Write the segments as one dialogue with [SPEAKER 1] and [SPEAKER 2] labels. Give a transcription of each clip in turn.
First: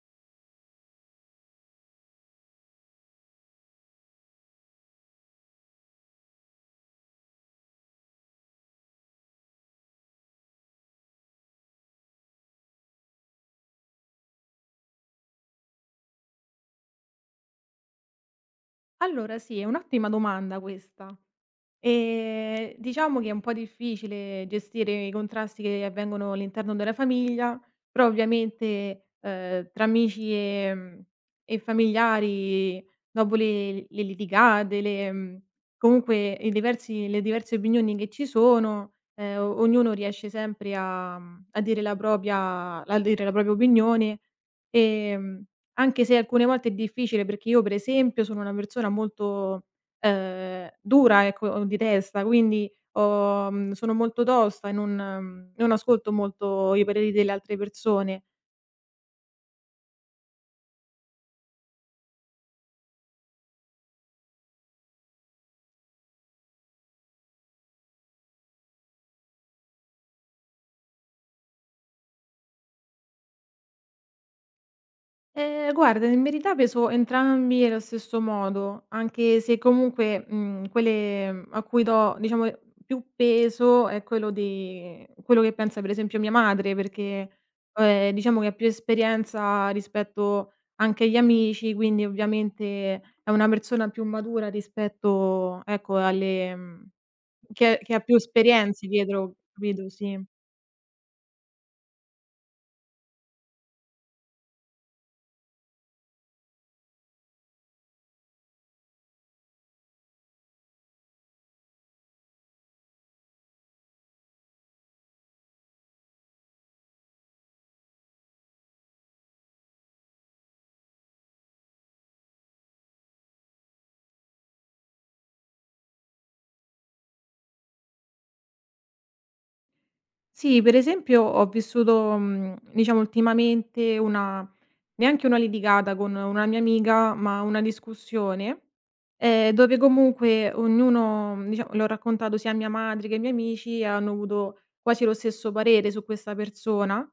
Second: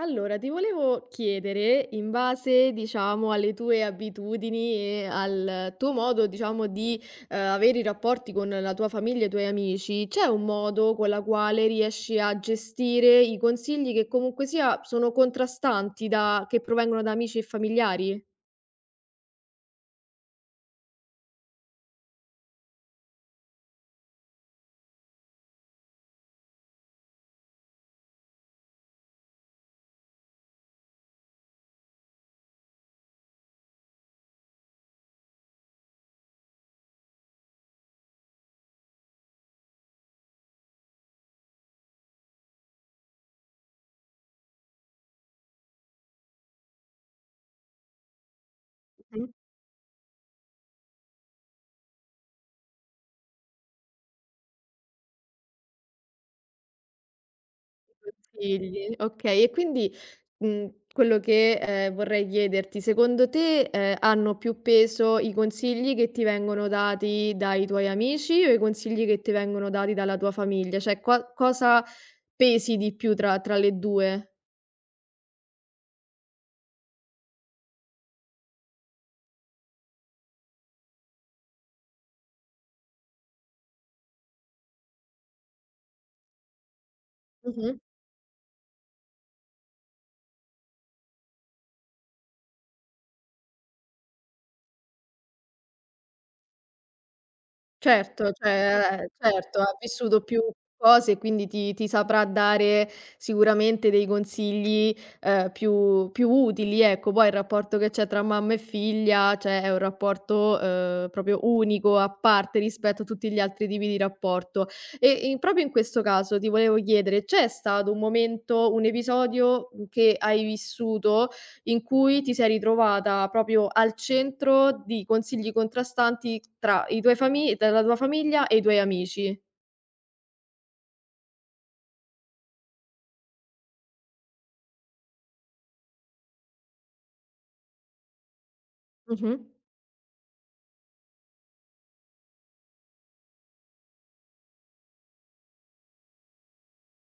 [SPEAKER 1] Allora, ti volevo chiedere, in base, diciamo, alle tue abitudini e al tuo modo, diciamo, di avere i rapporti con la tua famiglia e i tuoi amici, c'è un modo con la quale riesci a gestire i consigli che comunque sia sono contrastanti da, che provengono da amici e familiari?
[SPEAKER 2] Allora sì, è un'ottima domanda questa. Diciamo che è un po' difficile gestire i contrasti che avvengono all'interno della famiglia, però ovviamente, tra amici, e familiari dopo le litigate, comunque i diversi le diverse opinioni che ci sono, o ognuno riesce sempre a a dire la propria opinione, ehm, anche se alcune volte è difficile perché io per esempio sono una persona
[SPEAKER 1] Mhm.
[SPEAKER 2] molto dura ecco, di testa, quindi sono molto tosta e non ascolto molto i pareri delle altre persone.
[SPEAKER 1] Consigli, ok. E quindi quello che, vorrei chiederti, secondo te, hanno più peso i consigli che ti vengono dati dai tuoi amici o i consigli che ti vengono dati dalla tua famiglia? Cioè qua cosa pesi di più tra le 2?
[SPEAKER 2] Guarda, in verità peso entrambi allo stesso modo, anche se comunque, quelle a cui do, diciamo, più peso è quello che pensa per esempio mia madre, perché,
[SPEAKER 1] Mh-mh.
[SPEAKER 2] diciamo che ha più esperienza rispetto anche agli amici, quindi ovviamente è una persona più matura rispetto, ecco, che ha più
[SPEAKER 1] Certo,
[SPEAKER 2] esperienze
[SPEAKER 1] cioè
[SPEAKER 2] dietro,
[SPEAKER 1] certo, ha
[SPEAKER 2] capito? Sì.
[SPEAKER 1] vissuto più cose, quindi ti saprà dare sicuramente dei consigli, più utili, ecco. Poi il rapporto che c'è tra mamma e figlia, cioè è un rapporto, proprio unico, a parte rispetto a tutti gli altri tipi di rapporto. E in proprio in questo caso ti volevo chiedere: c'è stato un momento, un episodio, che hai vissuto in cui ti sei ritrovata proprio al centro di consigli contrastanti tra i tuoi fami tra la tua famiglia e i tuoi amici.
[SPEAKER 2] Sì, per esempio ho vissuto, diciamo ultimamente una neanche una litigata con una mia amica, ma una discussione,
[SPEAKER 1] Mh-mh.
[SPEAKER 2] dove comunque diciamo l'ho raccontato sia a mia madre che ai miei amici e hanno avuto quasi lo stesso parere su questa persona,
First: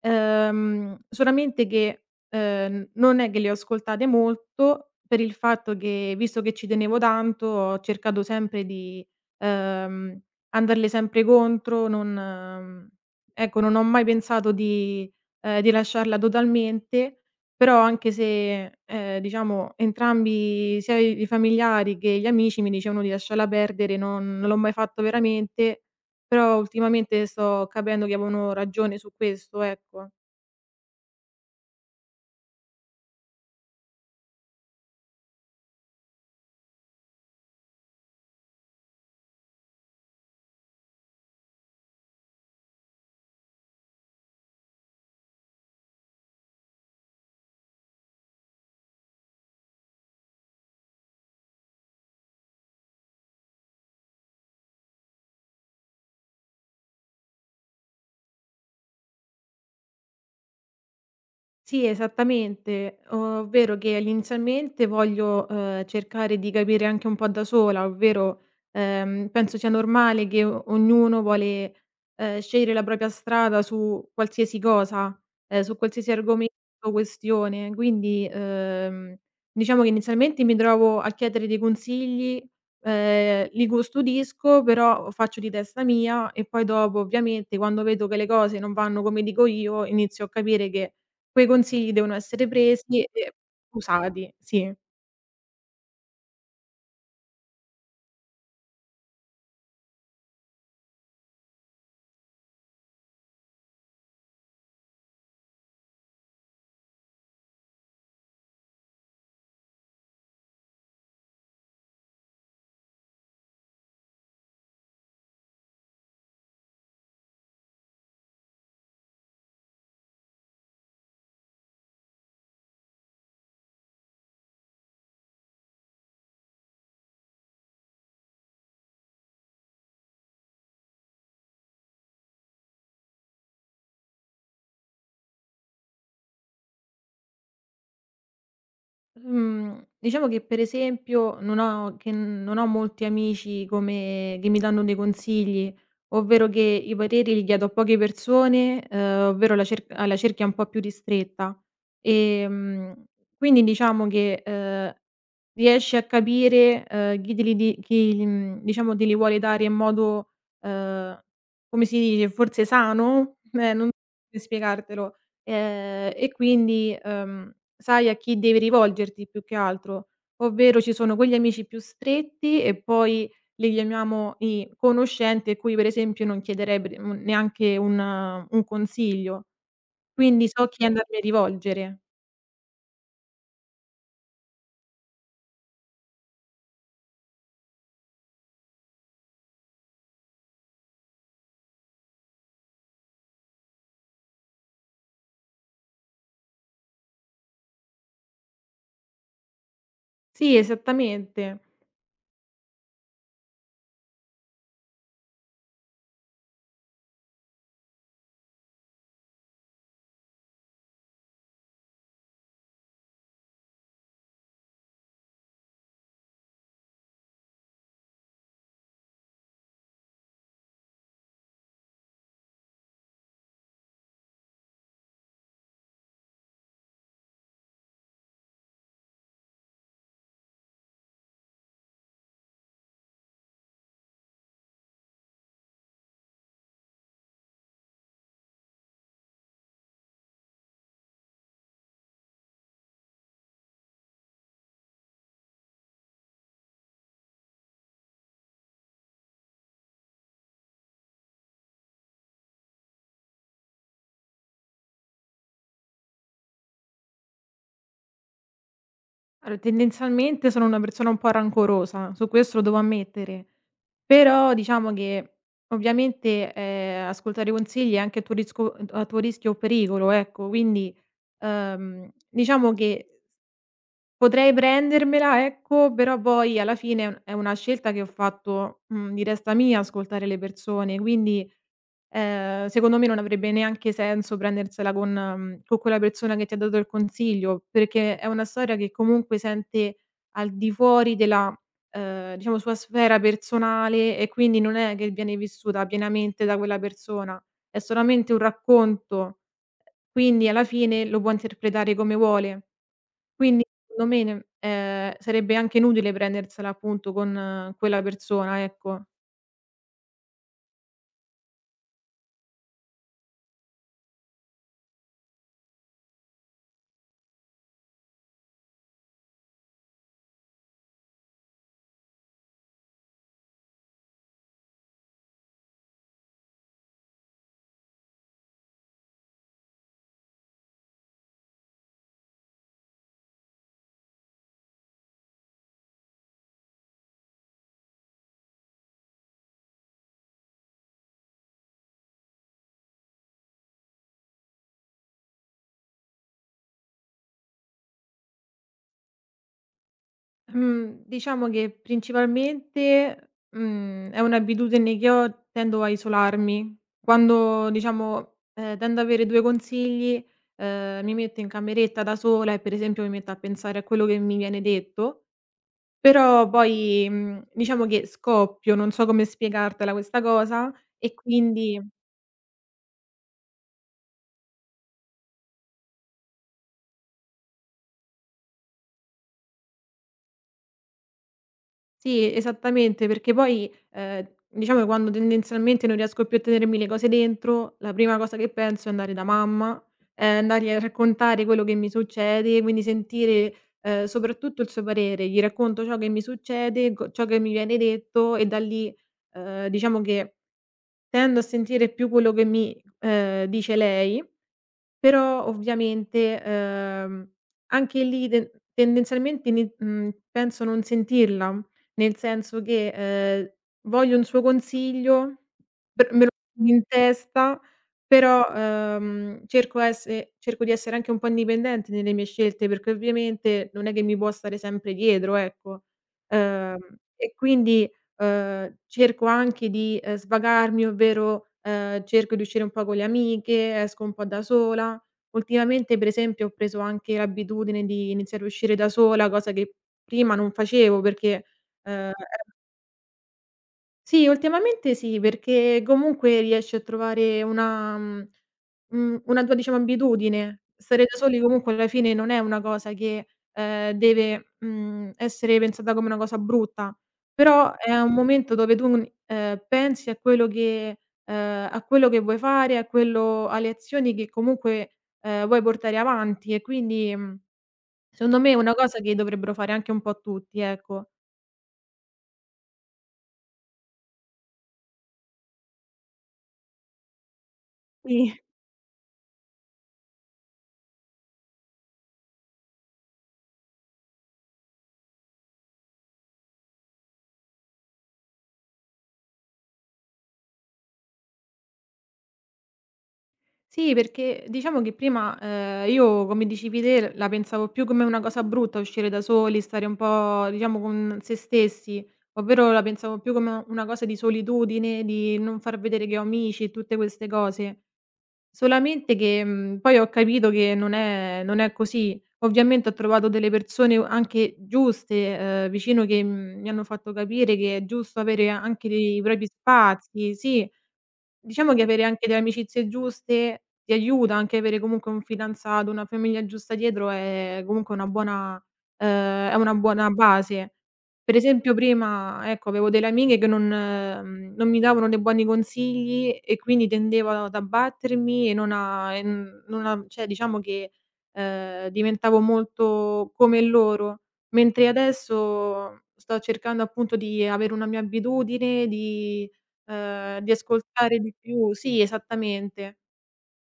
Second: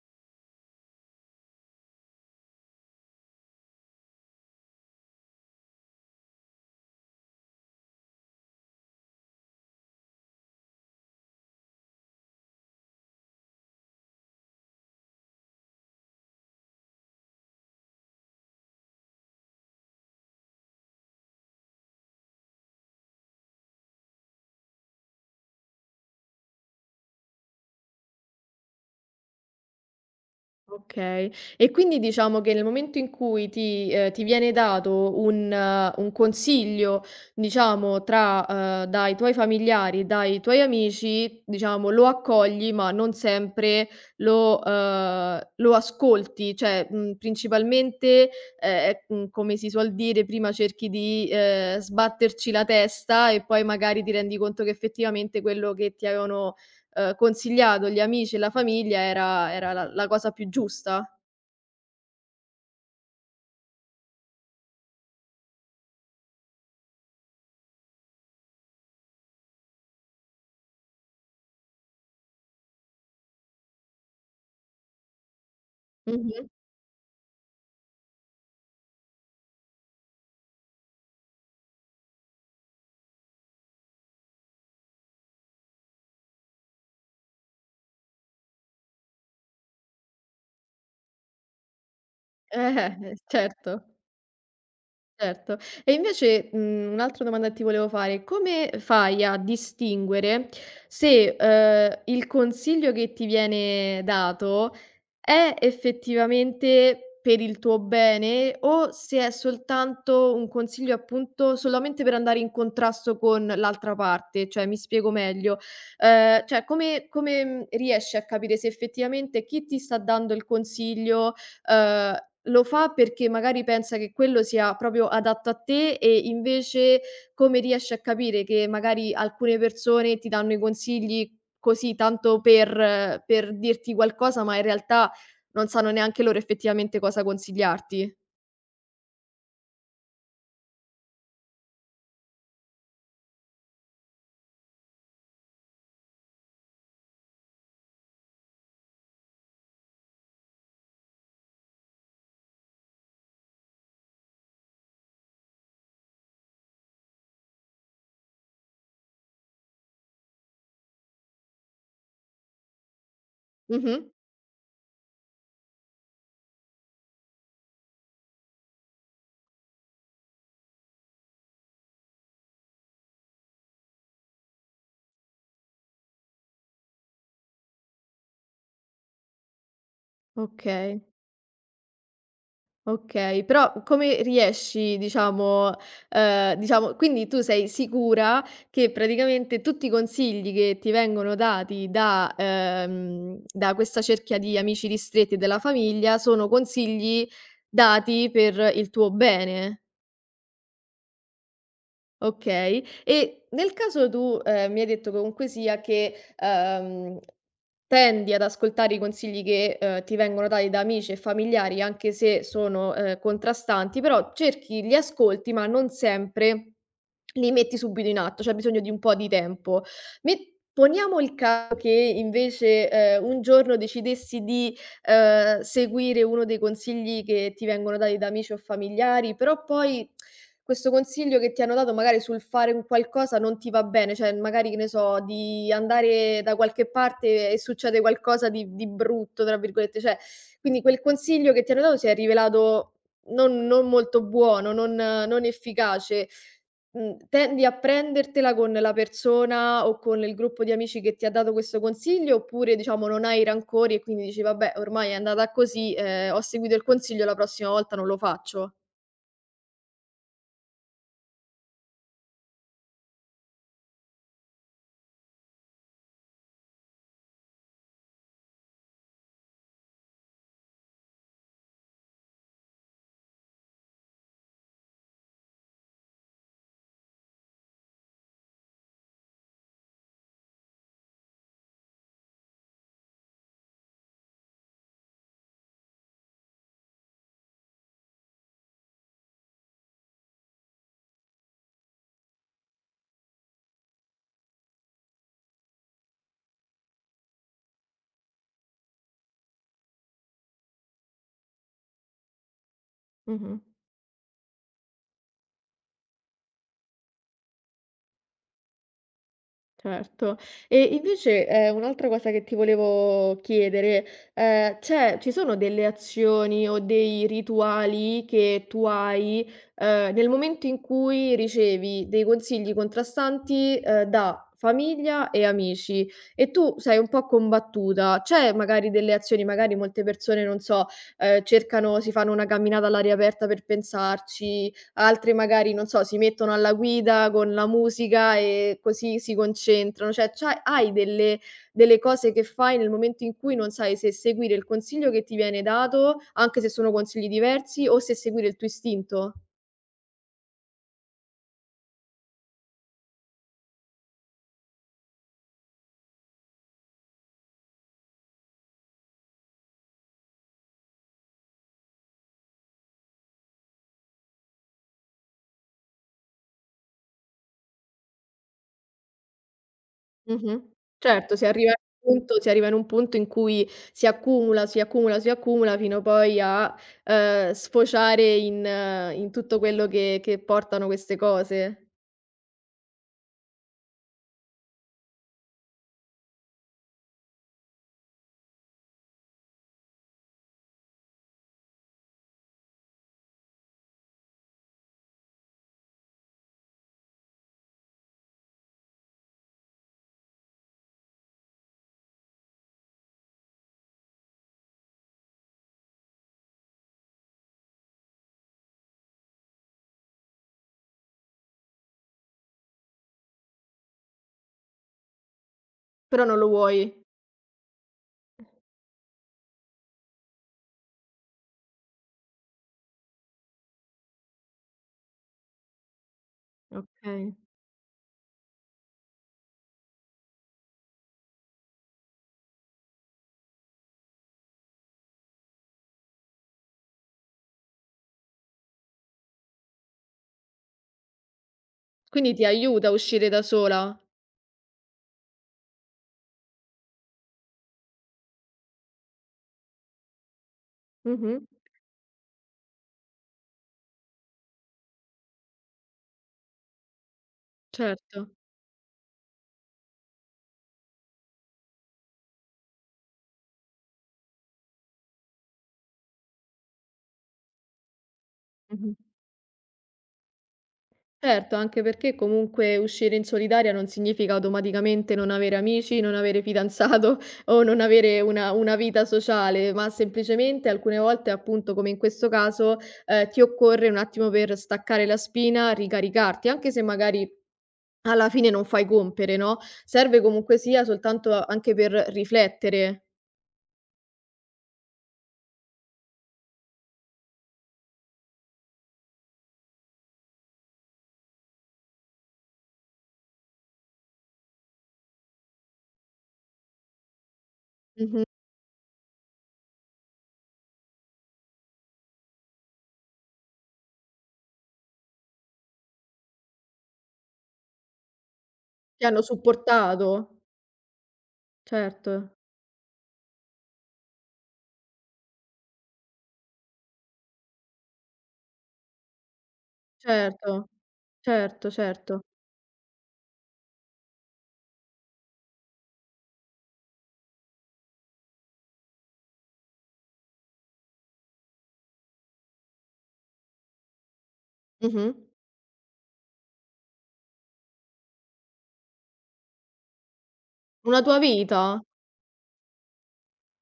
[SPEAKER 2] solamente che, non è che le ho ascoltate molto per il fatto che, visto che ci tenevo tanto, ho cercato sempre di, ehm andarle sempre contro, non mhmm, ecco, non ho mai pensato di lasciarla totalmente, però anche se, diciamo entrambi, sia i familiari che gli amici mi dicevano di lasciarla perdere, non l'ho mai fatto veramente, però ultimamente sto capendo che avevano ragione su questo, ecco.
[SPEAKER 1] Okay. E quindi diciamo che nel momento in cui ti ti viene dato un consiglio, diciamo tra dai tuoi familiari, dai tuoi amici, diciamo lo accogli, ma non sempre lo lo ascolti. Cioè, principalmente, è come si suol dire, prima cerchi di, sbatterci la testa e poi magari ti rendi conto che effettivamente quello che ti avevano consigliato gli amici e la famiglia era la cosa più giusta.
[SPEAKER 2] Sì, esattamente, ovvero che inizialmente voglio, cercare di capire anche un po' da sola, ovvero, penso sia normale che o ognuno vuole, scegliere la propria strada su qualsiasi cosa, su qualsiasi
[SPEAKER 1] Mh-mh.
[SPEAKER 2] argomento o questione. Quindi, diciamo che inizialmente mi trovo a chiedere dei consigli, li custodisco, però faccio di testa mia e poi dopo ovviamente quando vedo che le cose non vanno come dico io, inizio a capire che quei consigli devono essere presi e
[SPEAKER 1] Certo,
[SPEAKER 2] usati, sì.
[SPEAKER 1] certo. E invece, un'altra domanda che ti volevo fare: come fai a distinguere se, il consiglio che ti viene dato è effettivamente per il tuo bene o se è soltanto un consiglio, appunto, solamente per andare in contrasto con l'altra parte? Cioè, mi spiego meglio. Cioè come, riesci a capire se effettivamente chi ti sta dando il consiglio, ehm, lo fa perché magari pensa che quello sia proprio adatto a te e invece come riesci a capire che magari alcune persone ti danno i consigli così tanto per dirti qualcosa, ma in realtà non sanno neanche loro effettivamente cosa consigliarti.
[SPEAKER 2] Mhmm, diciamo che per esempio non ho molti amici come che mi danno dei consigli, ovvero che i pareri li chiedo a poche persone, ovvero la cer alla cerchia un po' più ristretta. Ehm, quindi diciamo che, riesci a capire, chi te li di chi, diciamo te li vuole dare in modo, uhm, come si dice, forse sano? Non so
[SPEAKER 1] Mh-mh.
[SPEAKER 2] come spiegartelo. E quindi, sai a chi devi rivolgerti più che altro, ovvero ci sono quegli amici più stretti e poi li chiamiamo i conoscenti a cui per esempio non chiederei per un neanche un consiglio. Quindi so chi
[SPEAKER 1] Okay,
[SPEAKER 2] andarmi a rivolgere.
[SPEAKER 1] okay. Però come riesci diciamo diciamo quindi tu sei sicura che praticamente tutti i consigli che ti vengono dati da da questa cerchia di amici ristretti e della famiglia sono consigli dati per il tuo bene?
[SPEAKER 2] Sì, esattamente.
[SPEAKER 1] Okay. E nel caso tu, mi hai detto comunque sia che, tendi ad ascoltare i consigli che, ti vengono dati da amici e familiari anche se sono, contrastanti, però cerchi li ascolti, ma non sempre li metti subito in atto, c'è bisogno di un po' di tempo. Met poniamo il caso che invece, un giorno decidessi di seguire uno dei consigli che ti vengono dati da amici o familiari, però poi questo consiglio che ti hanno dato magari sul fare un qualcosa non ti va bene, cioè magari, che ne so, di andare da qualche parte e succede qualcosa di "brutto" tra virgolette, cioè quindi quel consiglio che ti hanno dato si è rivelato non molto buono, non efficace. Tendi a prendertela con la persona o con il gruppo di amici che ti ha dato questo consiglio, oppure diciamo non hai rancori e quindi dici: "Vabbè ormai è andata così, ho seguito il consiglio, la prossima volta non lo faccio"?
[SPEAKER 2] Allora, tendenzialmente sono una persona un po' rancorosa, su questo lo devo ammettere, però diciamo che ovviamente, ascoltare i consigli è anche a tuo rischio o pericolo, ecco, quindi, diciamo che potrei prendermela, ecco, però poi alla fine è una scelta che ho fatto, di testa mia ascoltare le persone, quindi secondo me non avrebbe neanche senso prendersela con con quella persona che ti ha dato il consiglio, perché è una storia che comunque sente al di fuori della, diciamo sua sfera personale e quindi non è che viene vissuta pienamente da quella persona, è solamente un racconto, quindi alla fine lo può interpretare come vuole.
[SPEAKER 1] Mh-mh.
[SPEAKER 2] Quindi secondo me ne sarebbe anche inutile prendersela appunto con quella persona, ecco.
[SPEAKER 1] Certo. E invece, un'altra cosa che ti volevo chiedere, c'è ci sono delle azioni o dei rituali che tu hai, nel momento in cui ricevi dei consigli contrastanti, da famiglia e amici e tu sei un po' combattuta. C'è magari delle azioni magari molte persone, non so, cercano si fanno una camminata all'aria aperta per pensarci. Altri magari, non so, si mettono alla guida con la musica e così si concentrano. Cioè, c'ha hai delle cose che fai nel momento in cui non sai se seguire il consiglio che ti viene dato, anche se sono consigli diversi, o se seguire il tuo istinto.
[SPEAKER 2] Mhmm, diciamo che principalmente, è un'abitudine che ho, tendo a isolarmi. Quando diciamo, tendo ad avere 2 consigli, mi metto in cameretta da sola e per esempio mi metto a pensare a quello che mi viene detto, però poi, diciamo che scoppio, non so come spiegartela questa
[SPEAKER 1] Mh-mh.
[SPEAKER 2] cosa e
[SPEAKER 1] Certo,
[SPEAKER 2] quindi
[SPEAKER 1] si arriva in un punto in cui si accumula fino poi a, sfociare in tutto quello che portano queste cose.
[SPEAKER 2] sì, esattamente, perché poi, diciamo che quando tendenzialmente non riesco più a tenermi le cose dentro, la prima cosa che penso è andare da mamma, andargli a raccontare quello che mi succede, quindi sentire, soprattutto il suo parere. Gli racconto ciò che mi succede, co ciò che mi viene detto e da lì, diciamo che tendo a sentire più quello che mi, dice lei, però ovviamente, anche lì tendenzialmente penso non sentirla, nel senso che, voglio un suo consiglio, per
[SPEAKER 1] Però
[SPEAKER 2] me lo
[SPEAKER 1] non lo
[SPEAKER 2] metto in
[SPEAKER 1] vuoi.
[SPEAKER 2] testa, però, cerco di essere anche un po' indipendente nelle mie scelte, perché ovviamente non è che mi può stare sempre dietro, ecco. Ehm, e
[SPEAKER 1] Okay.
[SPEAKER 2] quindi cerco anche di, svagarmi, ovvero, cerco di uscire un po' con le amiche, esco un po' da sola. Ultimamente, per esempio, ho preso anche l'abitudine di iniziare a uscire da sola, cosa che prima non facevo perché, ehm,
[SPEAKER 1] Quindi ti
[SPEAKER 2] e
[SPEAKER 1] aiuta a uscire da sola?
[SPEAKER 2] sì, ultimamente sì, perché comunque riesci a trovare una una tua diciamo abitudine. Stare da
[SPEAKER 1] Mh-mh.
[SPEAKER 2] soli comunque alla fine non è una cosa che, deve, essere pensata come una cosa brutta, però è un
[SPEAKER 1] Certo.
[SPEAKER 2] momento dove tu n pensi a quello che vuoi fare, a quello alle azioni che comunque, vuoi portare avanti e quindi, secondo me è una
[SPEAKER 1] Mh-mh.
[SPEAKER 2] cosa che dovrebbero fare anche un po' tutti, ecco.
[SPEAKER 1] Certo, anche perché comunque uscire in solitaria non significa automaticamente non avere amici, non avere fidanzato o non avere
[SPEAKER 2] Sì.
[SPEAKER 1] una vita sociale, ma semplicemente alcune volte, appunto, come in questo caso, ti occorre un attimo per staccare la spina, ricaricarti, anche se magari alla fine non fai compere, no, serve comunque sia soltanto anche per riflettere.
[SPEAKER 2] Sì, perché diciamo che prima, io come dicevi te, la pensavo più come una cosa brutta uscire da soli, stare un po' diciamo con se stessi, ovvero la pensavo più come una cosa di solitudine, di non far vedere che ho amici e tutte queste cose.
[SPEAKER 1] Mh-mh.
[SPEAKER 2] Solamente che, poi ho capito che non è così. Ovviamente ho trovato delle persone anche giuste, vicino che, mi hanno fatto capire che è giusto avere anche
[SPEAKER 1] Ti
[SPEAKER 2] dei
[SPEAKER 1] hanno
[SPEAKER 2] propri
[SPEAKER 1] supportato.
[SPEAKER 2] spazi, sì. Diciamo che avere anche
[SPEAKER 1] Certo.
[SPEAKER 2] delle amicizie giuste ti aiuta, anche avere comunque un fidanzato, una famiglia giusta dietro è comunque una buona è una buona
[SPEAKER 1] Certo,
[SPEAKER 2] base. Per
[SPEAKER 1] certo,
[SPEAKER 2] esempio
[SPEAKER 1] certo.
[SPEAKER 2] prima, ecco, avevo delle amiche che non mi davano dei buoni consigli e quindi tendevo ad abbattermi e non a e n non a cioè diciamo che, diventavo molto come loro, mentre
[SPEAKER 1] Mh-mh.
[SPEAKER 2] adesso sto cercando appunto di avere una mia abitudine, di
[SPEAKER 1] Una
[SPEAKER 2] ascoltare
[SPEAKER 1] tua
[SPEAKER 2] di
[SPEAKER 1] vita?
[SPEAKER 2] più, sì, esattamente.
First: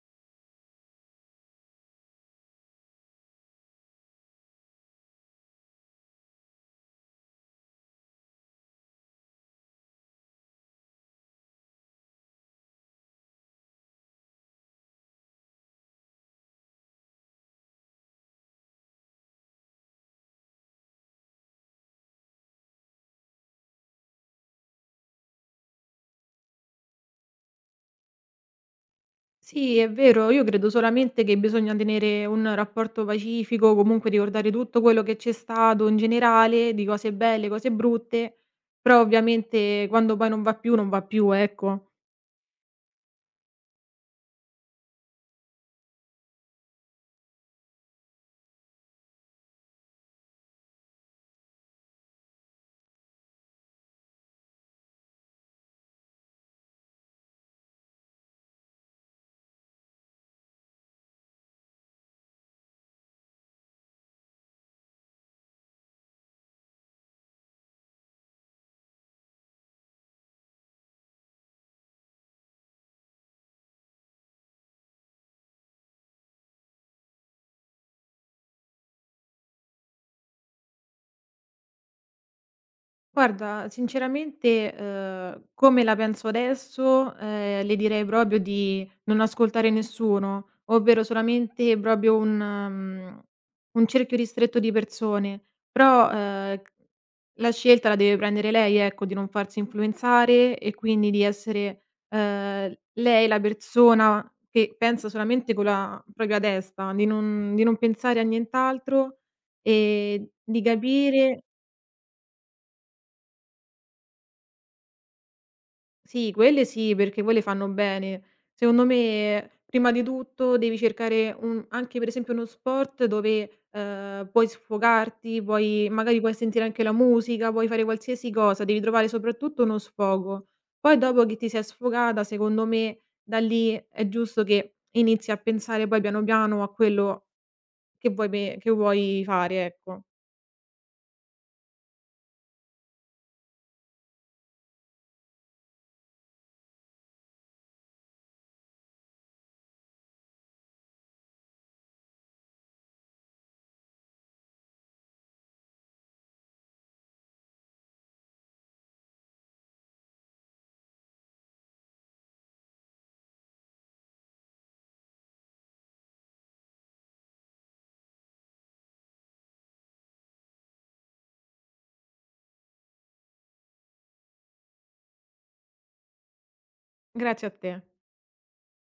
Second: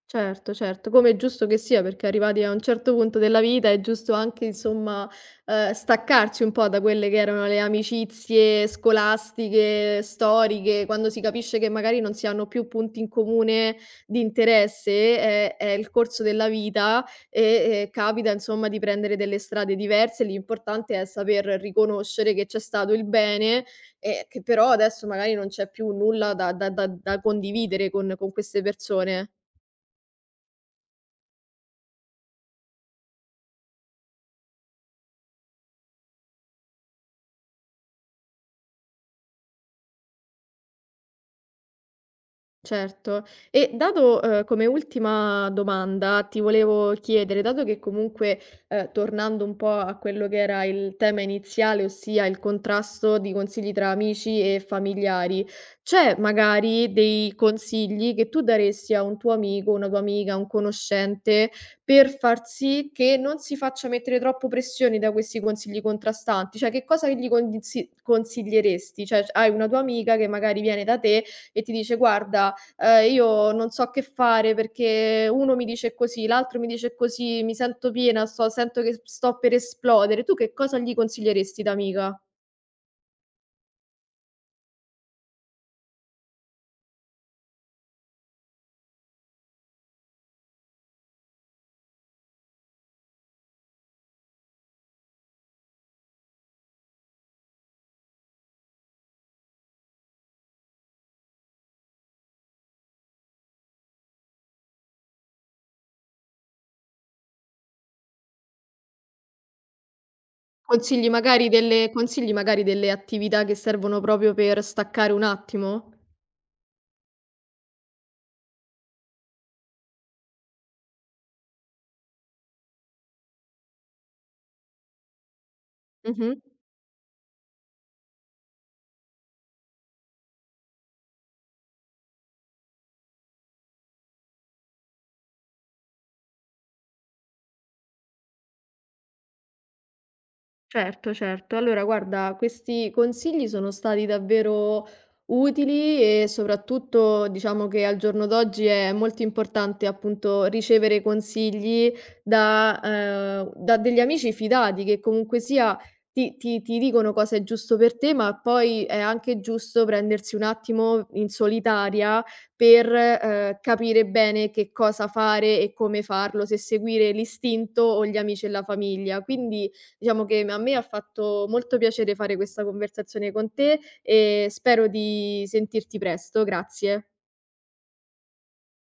[SPEAKER 1] Certo, certo, come è giusto che sia, perché arrivati a un certo punto della vita è giusto anche, insomma, staccarsi un po' da quelle che erano le amicizie scolastiche, storiche, quando si capisce che magari non si hanno più punti in comune di interesse, è il corso della vita e capita, insomma, di prendere delle strade diverse. L'importante è saper riconoscere che c'è stato il bene e che però adesso magari non c'è più nulla da condividere con queste persone.
[SPEAKER 2] Sì, è vero, io credo solamente che bisogna tenere un rapporto pacifico, comunque ricordare tutto quello che c'è stato in generale, di cose belle, cose brutte, però ovviamente quando poi non va più, non va più, ecco.
[SPEAKER 1] Certo. E dato, come ultima domanda, ti volevo chiedere, dato che comunque, tornando un po' a quello che era il tema iniziale, ossia il contrasto di consigli tra amici e familiari, c'è magari dei consigli che tu daresti a un tuo amico, una tua amica, un conoscente, per far sì che non si faccia mettere troppo pressioni da questi consigli contrastanti? Cioè, che cosa gli condinsi consiglieresti? Cioè, c hai una tua amica che magari viene da te e ti dice: "Guarda, io non so che fare perché uno mi dice così, l'altro mi dice così, mi sento piena, sto sento che s sto per esplodere. Tu che cosa gli consiglieresti da amica?
[SPEAKER 2] Guarda, sinceramente, come la penso adesso, le direi proprio di non ascoltare nessuno, ovvero solamente proprio un cerchio ristretto di persone. Però, c la scelta la deve prendere lei, ecco, di non farsi influenzare e quindi di essere, lei la persona che pensa solamente con la propria testa, di non pensare a nient'altro e di capire
[SPEAKER 1] Consigli magari delle attività che servono proprio per staccare un attimo?
[SPEAKER 2] sì, quelle sì, perché quelle fanno bene. Secondo me, prima di tutto devi cercare un anche per esempio uno sport dove, puoi sfogarti, puoi
[SPEAKER 1] Mh-mh.
[SPEAKER 2] sentire anche la musica, puoi fare qualsiasi cosa, devi trovare soprattutto uno sfogo. Poi dopo che ti sei sfogata, secondo me, da lì è giusto che inizi a pensare poi piano piano a quello che vuoi fare, ecco.
[SPEAKER 1] Certo, certo. Allora guarda, questi consigli sono stati davvero utili e soprattutto diciamo che al giorno d'oggi è molto importante appunto ricevere consigli da, da degli amici fidati che comunque sia ti, ti dicono cosa è giusto per te, ma poi è anche giusto prendersi un attimo in solitaria per capire bene che cosa fare e come farlo, se seguire l'istinto o gli amici e la famiglia. Quindi Diciamo che m a me ha fatto molto piacere fare questa conversazione con te e spero di sentirti presto. Grazie.
[SPEAKER 2] Grazie a te.